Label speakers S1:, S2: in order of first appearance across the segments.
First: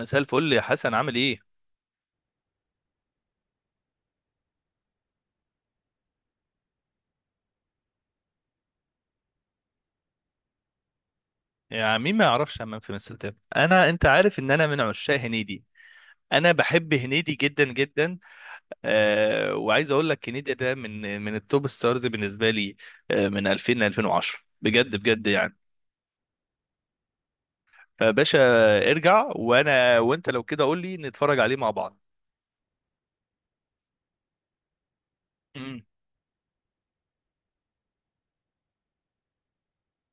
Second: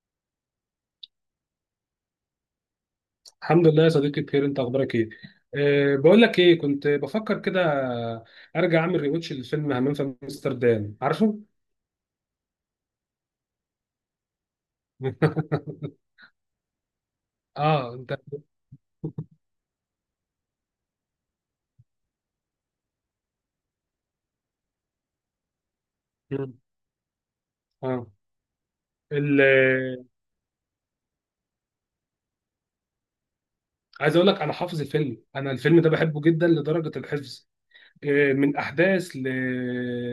S1: مساء الفل يا حسن، عامل ايه؟
S2: الحمد لله يا صديقي، بخير. انت اخبارك ايه؟ بقول لك ايه، كنت بفكر كده ارجع اعمل ريواتش للفيلم همام في امستردام، عارفه؟
S1: يا مين ما يعرفش همام في مساء الفل، انا انت عارف ان انا من عشاق هنيدي. انا بحب هنيدي جدا
S2: اه انت.
S1: جدا. وعايز اقول لك هنيدي ده من التوب ستارز بالنسبه لي. من 2000 ل 2010، بجد بجد يعني،
S2: مم. اه.
S1: فباشا ارجع.
S2: ال-
S1: وانا وانت لو كده قول لي نتفرج عليه مع بعض.
S2: عايز اقول لك انا حافظ الفيلم، انا الفيلم
S1: مم.
S2: ده بحبه جدا لدرجه الحفظ. من احداث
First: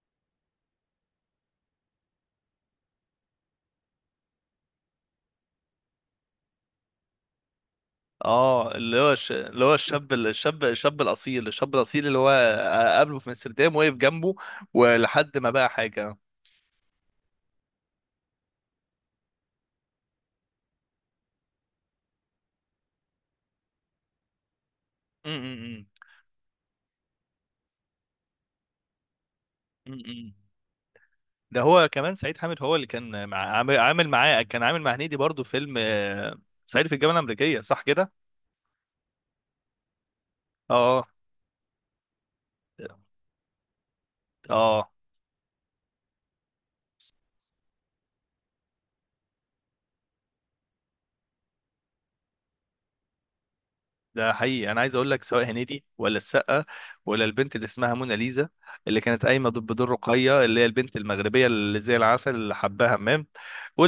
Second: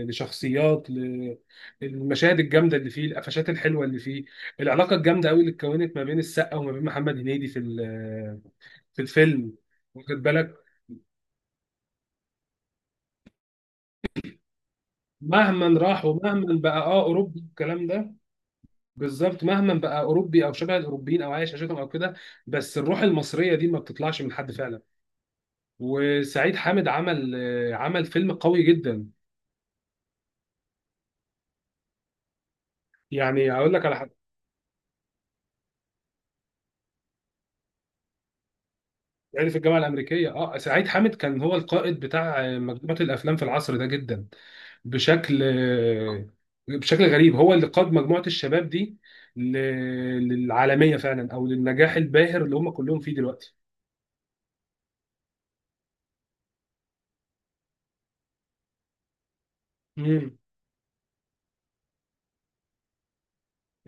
S2: لشخصيات المشاهد الجامده اللي فيه، القفشات الحلوه اللي فيه، العلاقه الجامده قوي اللي اتكونت ما بين السقا وما بين محمد هنيدي في
S1: اه،
S2: في الفيلم،
S1: اللي هو
S2: واخد بالك؟
S1: الشاب الاصيل، اللي هو قابله في امستردام، وقف جنبه ولحد ما بقى
S2: مهما راح
S1: حاجه.
S2: ومهما بقى اه اوروبي الكلام ده، بالظبط مهما بقى اوروبي او شبه الاوروبيين او عايش عشتهم او كده، بس الروح المصريه دي ما بتطلعش من حد فعلا.
S1: مم، مم، مم.
S2: وسعيد حامد عمل عمل فيلم قوي جدا.
S1: مم، مم. ده هو كمان سعيد حامد هو اللي كان
S2: يعني هقول
S1: عامل
S2: لك على
S1: عامل
S2: حاجه،
S1: معاه، كان عامل مع هنيدي برضو فيلم، صعيدي في الجامعه الامريكيه، صح كده؟
S2: يعني في الجامعه الامريكيه اه سعيد
S1: اه،
S2: حامد كان هو القائد بتاع
S1: اه.
S2: مجموعه الافلام في العصر ده جدا،
S1: آه،
S2: بشكل بشكل غريب هو اللي قاد مجموعة الشباب دي ل- للعالمية فعلا أو للنجاح الباهر اللي هم كلهم فيه دلوقتي.
S1: ده حقيقي. انا عايز اقول لك، سواء هنيدي ولا السقا ولا البنت اللي اسمها مناليزا اللي كانت قايمه ضد بدور
S2: مم.
S1: رقيه اللي هي البنت المغربيه اللي زي العسل اللي حباها همام.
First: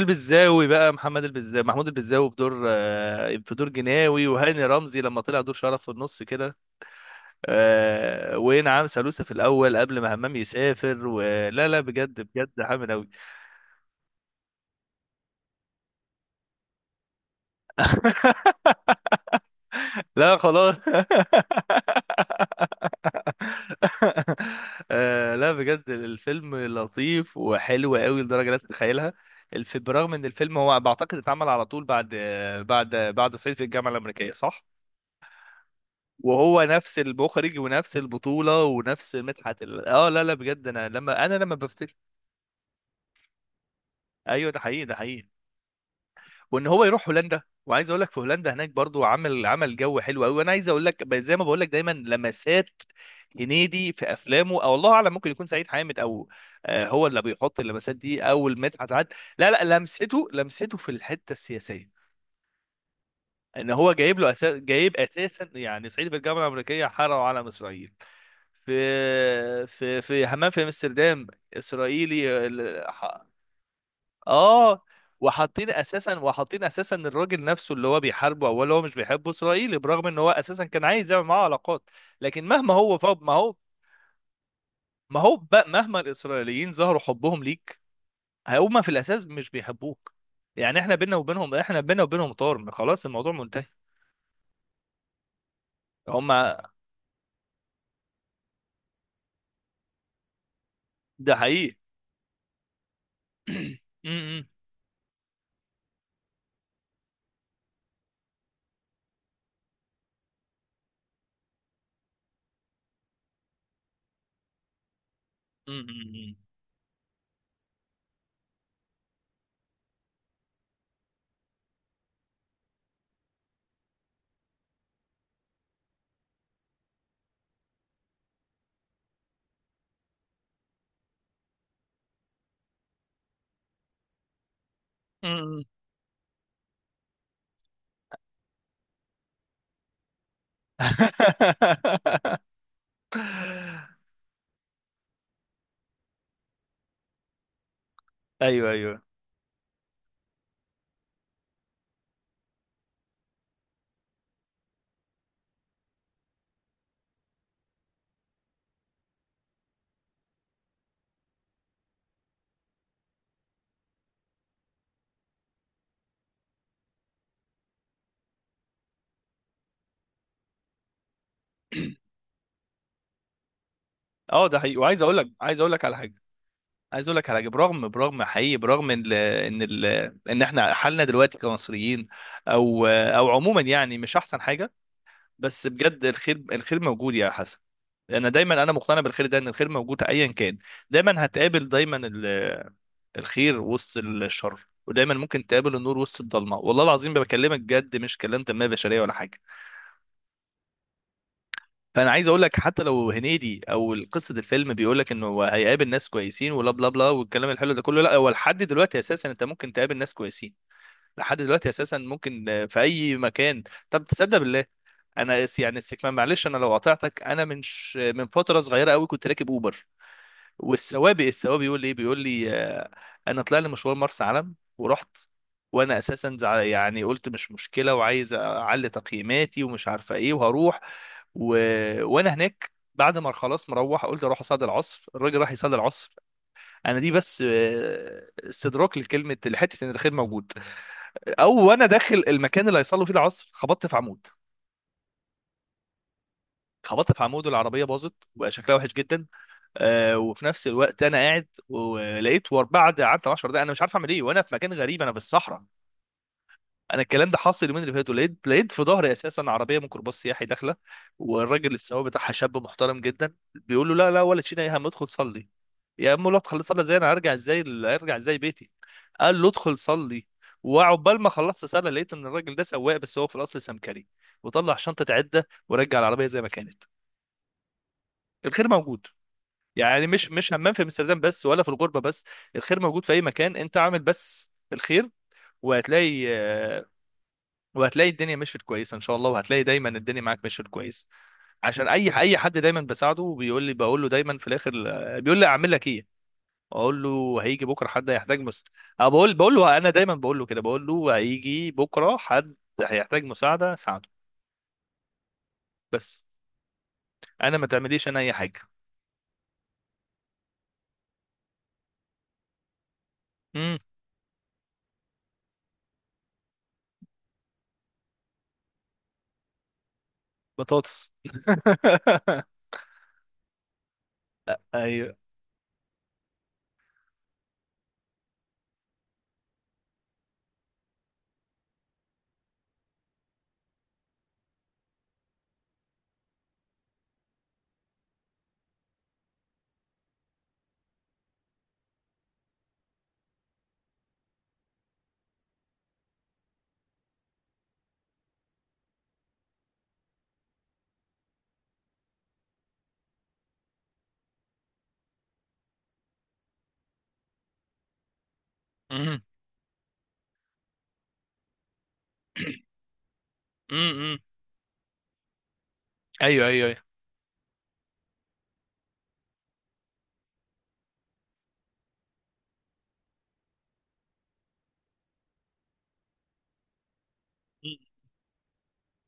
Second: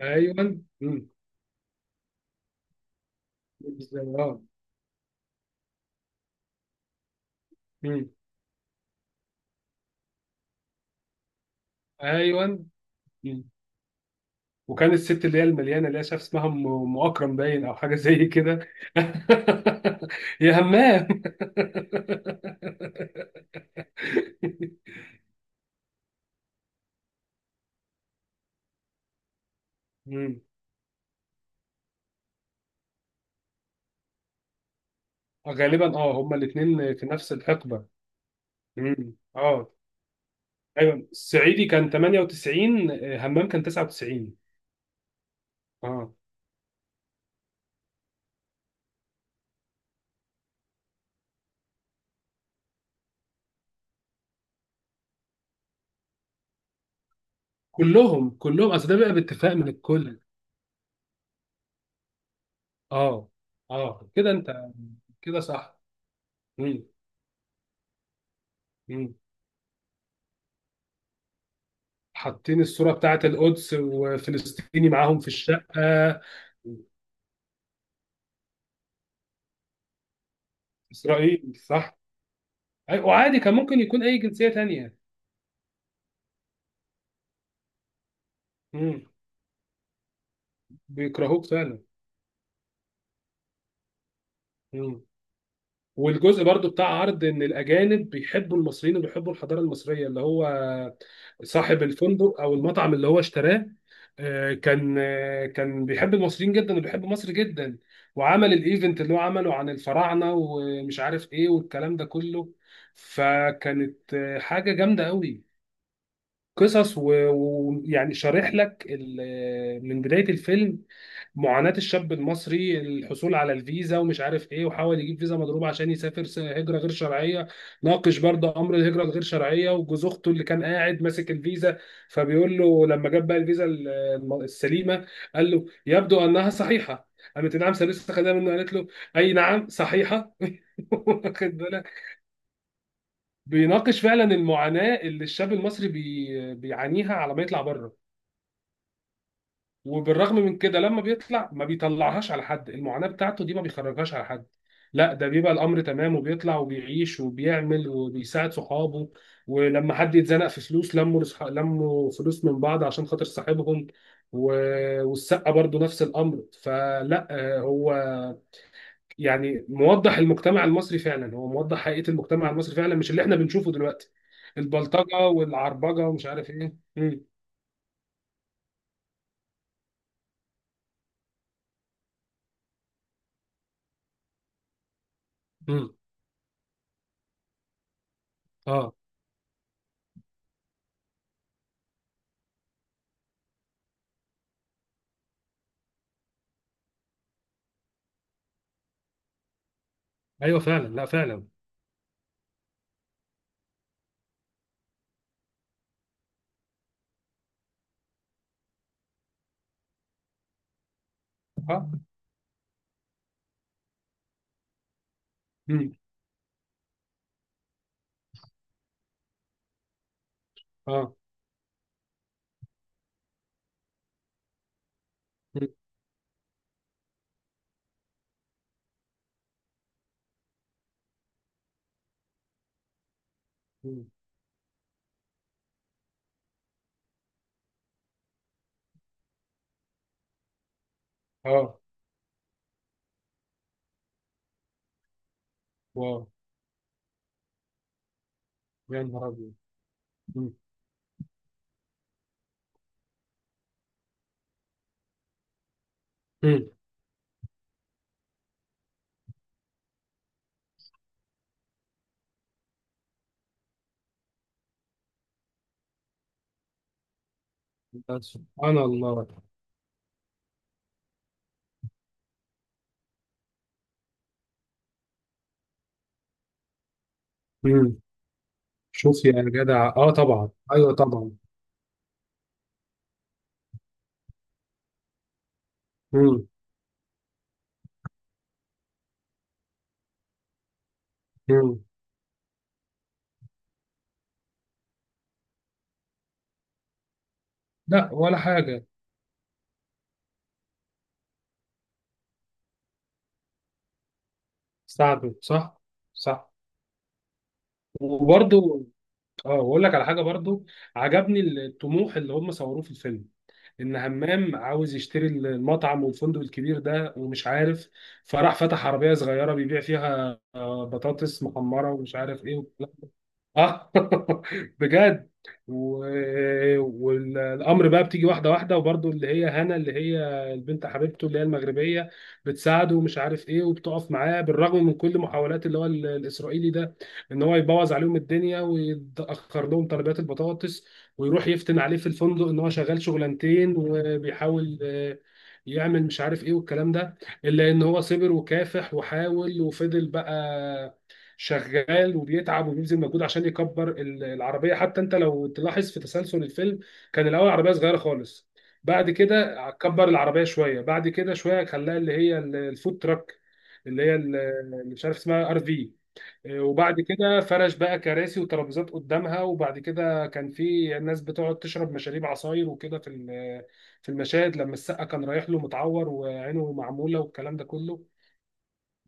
S2: ايوه.
S1: بقى،
S2: مم.
S1: محمد البزاوي محمود البزاوي بدور، في دور جناوي،
S2: اه.
S1: وهاني رمزي لما طلع دور شرف في النص كده.
S2: مم.
S1: ونعم سالوسة في الاول قبل ما همام يسافر ولا لا، بجد
S2: ايوه.
S1: بجد حامل قوي.
S2: مم. وكان الست اللي هي المليانه اللي هي شاف اسمها أم اكرم باين او حاجه زي كده،
S1: لا
S2: يا
S1: خلاص.
S2: همام.
S1: لا بجد، الفيلم لطيف وحلو قوي لدرجة لا تتخيلها. برغم ان
S2: مم.
S1: الفيلم هو بعتقد اتعمل على طول بعد، بعد صعيدي في الجامعة الأمريكية، صح؟
S2: غالبا اه هما
S1: وهو
S2: الاثنين
S1: نفس
S2: في نفس
S1: المخرج
S2: الحقبه.
S1: ونفس البطولة ونفس
S2: مم.
S1: مدحت
S2: اه.
S1: اه لا لا بجد،
S2: ايوه،
S1: انا لما
S2: الصعيدي كان
S1: بفتكر.
S2: 98، همام كان 99.
S1: ايوه، ده حقيقي ده حقيقي.
S2: اه
S1: وان هو يروح هولندا. وعايز اقول لك في هولندا هناك برضو عمل جو حلو قوي. وانا عايز اقول لك، زي ما بقول لك دايما، لمسات هنيدي في افلامه، او الله اعلم ممكن يكون سعيد حامد، او هو اللي بيحط اللمسات دي،
S2: كلهم
S1: او
S2: كلهم، اصل
S1: مدحت
S2: ده
S1: عاد.
S2: بقى
S1: لا
S2: باتفاق
S1: لا،
S2: من الكل.
S1: لمسته في الحته السياسيه.
S2: اه.
S1: ان هو
S2: اه
S1: جايب له
S2: كده
S1: أساس،
S2: انت،
S1: جايب
S2: كده
S1: اساسا
S2: صح.
S1: يعني صعيدي في الجامعه
S2: مم.
S1: الامريكيه حرقوا علم اسرائيل.
S2: مم.
S1: في حمام في امستردام اسرائيلي.
S2: حاطين الصورة بتاعت القدس
S1: اه،
S2: وفلسطيني معاهم في الشقة.
S1: وحاطين اساسا الراجل نفسه اللي هو بيحاربه، اول هو مش بيحبه اسرائيلي، برغم ان هو اساسا كان عايز يعمل معاه
S2: إسرائيل
S1: علاقات.
S2: صح.
S1: لكن مهما هو فوق، ما
S2: وعادي كان
S1: هو.
S2: ممكن يكون أي جنسية تانية.
S1: ما هو بقى مهما الاسرائيليين ظهروا حبهم ليك، هما في
S2: مم.
S1: الاساس مش بيحبوك. يعني
S2: بيكرهوك فعلا.
S1: احنا بينا وبينهم طار، خلاص الموضوع منتهي.
S2: مم. والجزء
S1: هما
S2: برضو بتاع عرض ان الاجانب بيحبوا المصريين وبيحبوا الحضاره المصريه، اللي هو
S1: ده حقيقي.
S2: صاحب الفندق او المطعم اللي هو اشتراه،
S1: م- م-
S2: كان بيحب المصريين جدا وبيحب مصر جدا، وعمل الايفنت اللي هو عمله عن الفراعنه ومش عارف ايه والكلام ده كله، فكانت حاجه جامده قوي.
S1: م-
S2: قصص ويعني شارح لك من بدايه الفيلم معاناة الشاب المصري الحصول على الفيزا ومش عارف ايه، وحاول يجيب فيزا مضروبة عشان يسافر هجرة غير شرعية. ناقش برضه امر الهجرة الغير شرعية، وجوز اخته اللي كان قاعد ماسك الفيزا فبيقول له لما جاب بقى الفيزا السليمة،
S1: م-
S2: قال
S1: م-
S2: له يبدو انها صحيحة، قالت نعم سلسة خدها منه. قالت له اي نعم صحيحة. واخد بالك؟ بيناقش فعلا المعاناة اللي الشاب المصري بيعانيها على ما يطلع بره.
S1: ايوه ايوه.
S2: وبالرغم من كده لما بيطلع ما بيطلعهاش على حد، المعاناة بتاعته دي ما بيخرجهاش على حد، لا ده بيبقى الأمر تمام وبيطلع وبيعيش وبيعمل وبيساعد صحابه. ولما حد يتزنق في فلوس لموا لموا فلوس من بعض عشان خاطر صاحبهم. و... والسقة برضو نفس الأمر، فلا هو يعني موضح المجتمع المصري فعلا، هو موضح حقيقة المجتمع المصري فعلا، مش اللي احنا بنشوفه دلوقتي،
S1: اه، ده حقيقي. وعايز اقول
S2: البلطجة
S1: لك عايز اقول لك على
S2: والعربجة
S1: حاجه.
S2: ومش عارف ايه.
S1: عايز اقول
S2: مم.
S1: لك على حاجه، برغم حقيقي. برغم ان احنا حالنا دلوقتي كمصريين، او عموما، يعني مش احسن حاجه. بس
S2: مم.
S1: بجد، الخير موجود يا حسن. انا
S2: اه
S1: مقتنع بالخير ده، ان الخير موجود ايا كان. دايما هتقابل، دايما الخير وسط الشر، ودايما ممكن تقابل النور وسط الضلمه. والله العظيم بكلمك بجد، مش كلام تنميه بشريه ولا حاجه.
S2: ايوه فعلا، لا فعلا.
S1: فانا عايز اقول لك، حتى لو هنيدي او قصه الفيلم بيقول لك انه هو هيقابل ناس كويسين ولا بلا بلا والكلام الحلو ده كله، لا، هو لحد دلوقتي اساسا انت ممكن تقابل ناس كويسين. لحد دلوقتي اساسا ممكن، في اي مكان. طب تصدق بالله، انا اس- يعني
S2: مم.
S1: السك- معلش انا لو قاطعتك، انا من فتره صغيره قوي كنت راكب اوبر.
S2: اه.
S1: السواق بيقول لي ايه، بيقول لي، انا طلع لي مشوار مرسى علم ورحت.
S2: مم.
S1: وانا اساسا يعني قلت مش مشكله، وعايز اعلي تقييماتي ومش عارفه ايه وهروح. و... وانا هناك بعد ما خلاص مروح
S2: مم.
S1: قلت اروح اصلي العصر. الراجل راح يصلي العصر. انا دي بس استدراك لكلمه لحته ان الخير موجود. او،
S2: اه.
S1: وانا داخل المكان اللي هيصلوا فيه العصر، خبطت في عمود.
S2: واو.
S1: خبطت في عمود، والعربيه باظت وبقى شكلها وحش
S2: يا
S1: جدا.
S2: نهار ابيض.
S1: وفي
S2: مم.
S1: نفس الوقت انا قاعد، ولقيت بعد قعدت 10 دقايق انا مش عارف اعمل ايه، وانا في مكان غريب، انا في الصحراء.
S2: مم.
S1: انا الكلام ده حاصل اليومين اللي فاتوا. لقيت في ظهري اساسا عربيه ميكروباص سياحي داخله. والراجل السواق بتاعها شاب محترم جدا، بيقول له لا لا، ولا تشيل يا هم، ادخل صلي. يا عم لا، ادخل صلي ازاي؟ انا هرجع ازاي؟ هرجع
S2: بس
S1: ازاي بيتي؟
S2: سبحان الله.
S1: قال له ادخل صلي. وعقبال ما خلصت صلاة لقيت ان الراجل ده سواق بس هو في الاصل سمكري، وطلع شنطه عده ورجع العربيه زي ما كانت.
S2: مم.
S1: الخير موجود.
S2: شوف يا جدع،
S1: يعني
S2: اه
S1: مش
S2: طبعا،
S1: مش همام في
S2: ايوه
S1: امستردام
S2: طبعا.
S1: بس، ولا في الغربه بس، الخير موجود في اي مكان. انت اعمل بس الخير، وهتلاقي،
S2: مم.
S1: وهتلاقي الدنيا مشيت كويسه ان شاء الله. وهتلاقي دايما الدنيا معاك مشيت كويس.
S2: مم.
S1: عشان اي حد دايما بساعده، وبيقول لي، بقول له دايما في الاخر، بيقول لي اعمل لك ايه، اقول له هيجي بكره حد
S2: لا ولا
S1: هيحتاج
S2: حاجه.
S1: أو بقول له. انا دايما بقول له كده، بقول له هيجي بكره حد هيحتاج ساعده
S2: استعبد صح.
S1: بس،
S2: صح.
S1: انا ما تعمليش انا اي حاجه.
S2: وبرده اه واقول لك على حاجه برضو، عجبني الطموح اللي هم صوروه في الفيلم،
S1: امم.
S2: ان همام عاوز يشتري المطعم والفندق الكبير ده ومش عارف، فراح فتح عربيه صغيره بيبيع فيها
S1: بطاطس.
S2: بطاطس محمره ومش عارف ايه. اه.
S1: ايوه.
S2: بجد. و... والامر بقى بتيجي واحده واحده، وبرضه اللي هي هنا اللي هي البنت حبيبته اللي هي المغربيه بتساعده ومش عارف ايه وبتقف معاه، بالرغم من كل محاولات اللي هو الاسرائيلي ده، ان هو يبوظ عليهم الدنيا ويتاخر لهم طلبات البطاطس، ويروح يفتن عليه في الفندق ان هو شغال شغلانتين، وبيحاول يعمل مش عارف ايه والكلام ده. الا ان هو صبر وكافح وحاول وفضل بقى شغال وبيتعب وبيبذل مجهود عشان يكبر العربيه. حتى انت لو تلاحظ في تسلسل الفيلم، كان الاول عربيه صغيره خالص، بعد
S1: امم.
S2: كده كبر العربيه شويه، بعد كده شويه خلاها اللي هي الفود تراك اللي هي اللي مش عارف اسمها ار في.
S1: ايوه ايوه ايوه.
S2: وبعد كده فرش بقى كراسي وترابيزات قدامها، وبعد كده كان في ناس بتقعد تشرب مشاريب عصاير وكده في في المشاهد لما السقا كان رايح له متعور وعينه معموله والكلام ده كله.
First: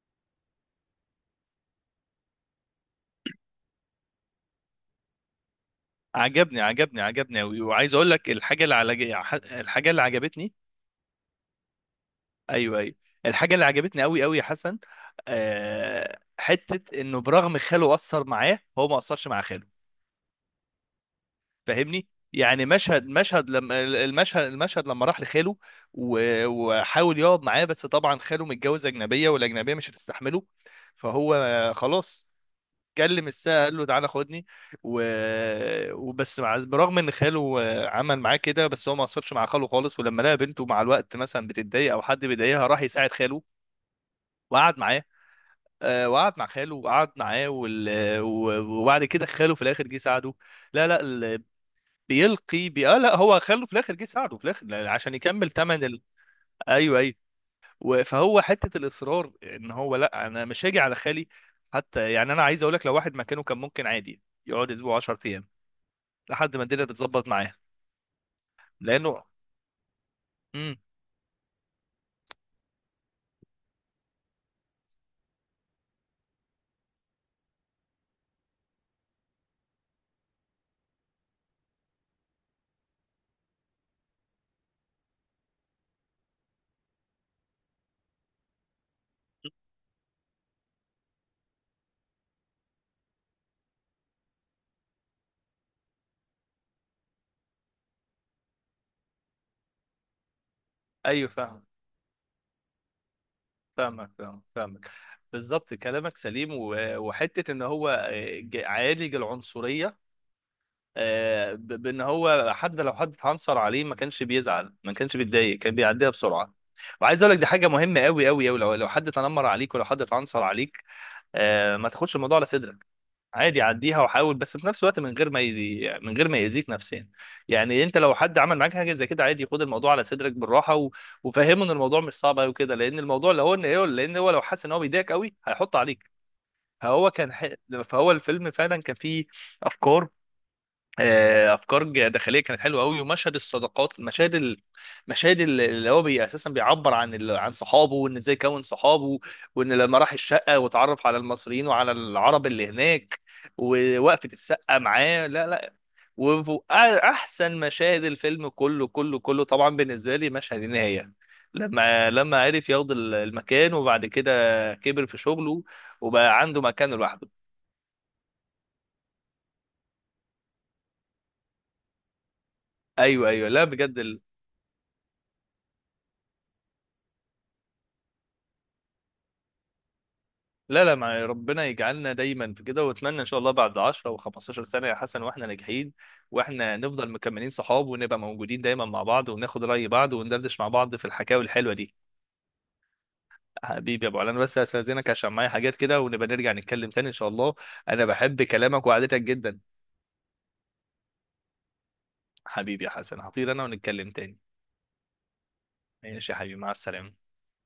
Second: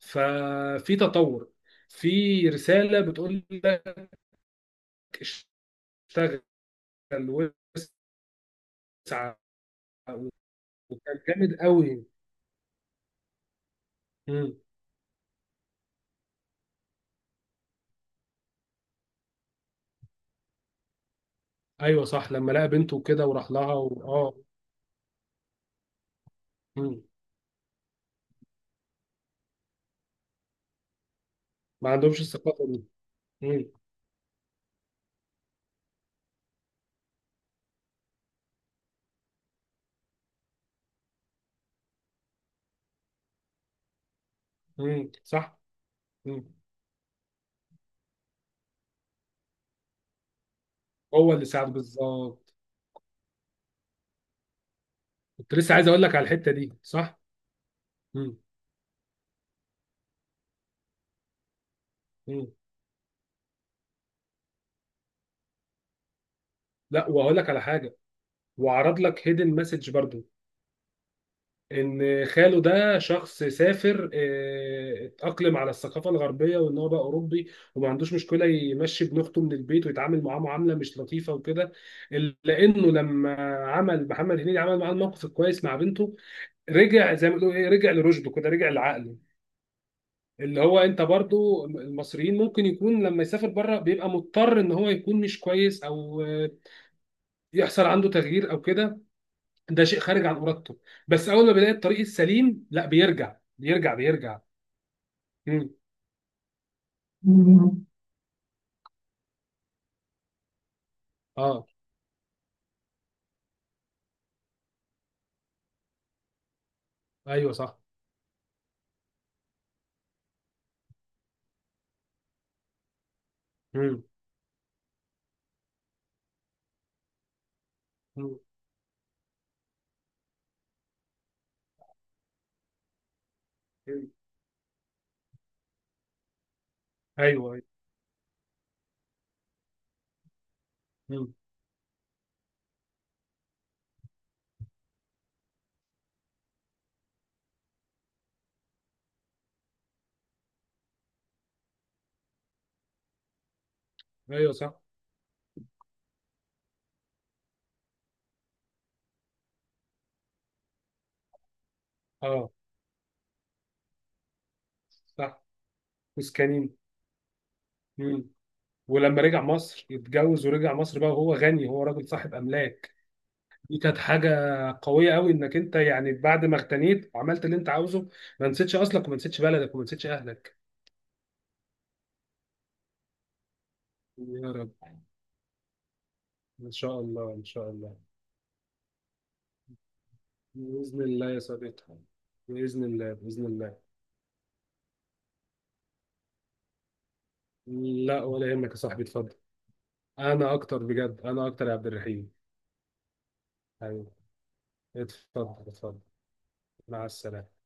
S2: ففي تطور، في رسالة بتقول لك اشتغل
S1: عجبني عجبني عجبني
S2: واسعى،
S1: قوي. وعايز اقول لك الحاجه اللي على، الحاجه اللي عجبتني.
S2: وكان جامد قوي.
S1: ايوه ايوه. الحاجه اللي عجبتني قوي قوي يا
S2: مم.
S1: حسن، حته انه برغم خاله اثر معاه، هو ما اثرش مع خاله.
S2: ايوه
S1: فاهمني؟
S2: صح، لما
S1: يعني
S2: لقى بنته كده
S1: مشهد
S2: وراح لها
S1: لما،
S2: اه.
S1: المشهد لما راح لخاله،
S2: مم.
S1: وحاول يقعد معاه. بس طبعا خاله متجوز اجنبيه، والاجنبيه مش هتستحمله. فهو
S2: ما عندهمش
S1: خلاص
S2: الثقافة دي.
S1: كلم الساعة،
S2: مم.
S1: قال له تعالى خدني. و... وبس برغم ان خاله، عمل معاه كده، بس هو ما قصرش مع خاله خالص. ولما لقى بنته مع الوقت مثلا بتتضايق او حد بيضايقها، راح يساعد خاله وقعد معاه.
S2: مم. صح.
S1: وقعد
S2: مم.
S1: مع خاله وقعد معاه، وبعد كده خاله في الاخر جه ساعده. لا لا،
S2: هو اللي ساعد بالظبط.
S1: لا، هو خاله في الاخر جه ساعده، في الاخر عشان يكمل
S2: كنت لسه
S1: تمن
S2: عايز
S1: ال...
S2: اقول لك على الحتة دي،
S1: ايوه ايوه.
S2: صح. مم.
S1: فهو حته الاصرار، ان هو لا، انا مش هاجي على خالي. حتى يعني انا
S2: مم.
S1: عايز اقول لك، لو واحد مكانه كان ممكن عادي يقعد اسبوع 10 ايام لحد ما الدنيا
S2: لا
S1: بتظبط
S2: وهقول لك
S1: معاه،
S2: على حاجة، وعرض
S1: لانه.
S2: لك هيدن مسج برضو،
S1: امم.
S2: ان خاله ده شخص سافر اتأقلم على الثقافة الغربية وان هو بقى اوروبي، وما عندوش مشكلة يمشي ابن اخته من البيت ويتعامل معاه معاملة مش لطيفة وكده، إلا لانه لما عمل محمد هنيدي عمل معاه الموقف الكويس مع بنته رجع زي ما بيقولوا ايه، رجع لرشده كده، رجع لعقله. اللي هو انت برضو المصريين ممكن يكون لما يسافر بره بيبقى مضطر ان هو يكون مش كويس، او يحصل عنده تغيير او كده، ده شيء خارج عن ارادته.
S1: ايوه
S2: بس اول ما
S1: فاهم.
S2: بيلاقي الطريق السليم لا بيرجع بيرجع بيرجع.
S1: فاهمك.
S2: مم.
S1: بالظبط كلامك سليم. وحته ان
S2: مم.
S1: هو، عالج العنصريه،
S2: اه.
S1: بان هو حد، لو حد اتعنصر عليه ما كانش بيزعل ما كانش بيتضايق، كان بيعديها بسرعه. وعايز اقول لك دي
S2: ايوه
S1: حاجه
S2: صح.
S1: مهمه قوي قوي قوي. لو حد تنمر عليك ولو حد اتعنصر عليك، ما تاخدش الموضوع على صدرك. عادي عديها،
S2: مم.
S1: وحاول بس في نفس الوقت من غير ما يأذيك نفسيا. يعني انت لو حد
S2: مم.
S1: عمل معاك حاجه زي كده، عادي خد الموضوع على صدرك بالراحه، و... وفهمه ان الموضوع مش صعب قوي كده. لان الموضوع لو هو ان ايه،
S2: مم.
S1: لان هو لو حس ان هو بيضايقك قوي هيحط عليك. فهو كان
S2: ايوه ايوه.
S1: فهو الفيلم فعلا كان فيه افكار،
S2: مم.
S1: افكار داخليه كانت حلوه قوي. ومشهد الصداقات، اللي هو اساسا بيعبر عن عن صحابه، وان ازاي كون صحابه. وان لما راح الشقه وتعرف على المصريين وعلى العرب اللي هناك، ووقفه
S2: ايوه
S1: السقه
S2: صح.
S1: معاه. لا لا. واحسن مشاهد الفيلم كله كله كله طبعا بالنسبه لي مشهد النهايه، لما
S2: اه
S1: عرف ياخد المكان، وبعد كده كبر في
S2: صح.
S1: شغله، وبقى عنده
S2: مسكنين.
S1: مكان لوحده.
S2: مم. ولما رجع مصر اتجوز ورجع مصر بقى وهو غني، هو راجل صاحب املاك.
S1: ايوه ايوه، لا
S2: دي كانت
S1: بجد.
S2: حاجه قويه قوي، انك انت يعني بعد ما اغتنيت وعملت اللي انت عاوزه ما نسيتش اصلك وما نسيتش بلدك وما نسيتش اهلك.
S1: لا لا، مع ربنا يجعلنا دايما في كده. واتمنى ان شاء الله بعد 10 او
S2: يا
S1: 15
S2: رب.
S1: سنه يا حسن واحنا ناجحين،
S2: ان
S1: واحنا
S2: شاء
S1: نفضل
S2: الله ان
S1: مكملين
S2: شاء
S1: صحاب،
S2: الله.
S1: ونبقى موجودين دايما مع بعض، وناخد راي بعض، وندردش مع بعض
S2: بإذن
S1: في
S2: الله يا
S1: الحكاوي الحلوه دي.
S2: صديقي، بإذن الله بإذن الله.
S1: حبيبي يا ابو علي، انا بس هستاذنك عشان معايا حاجات كده، ونبقى نرجع نتكلم تاني ان شاء الله. انا
S2: لا
S1: بحب
S2: ولا يهمك يا
S1: كلامك
S2: صاحبي،
S1: وقعدتك
S2: اتفضل.
S1: جدا.
S2: أنا أكتر بجد، أنا أكتر يا عبد الرحيم.
S1: حبيبي يا حسن، هطير انا، ونتكلم
S2: حبيبي،
S1: تاني.
S2: اتفضل اتفضل.
S1: ماشي يا حبيبي، مع
S2: مع
S1: السلامه.
S2: السلامة.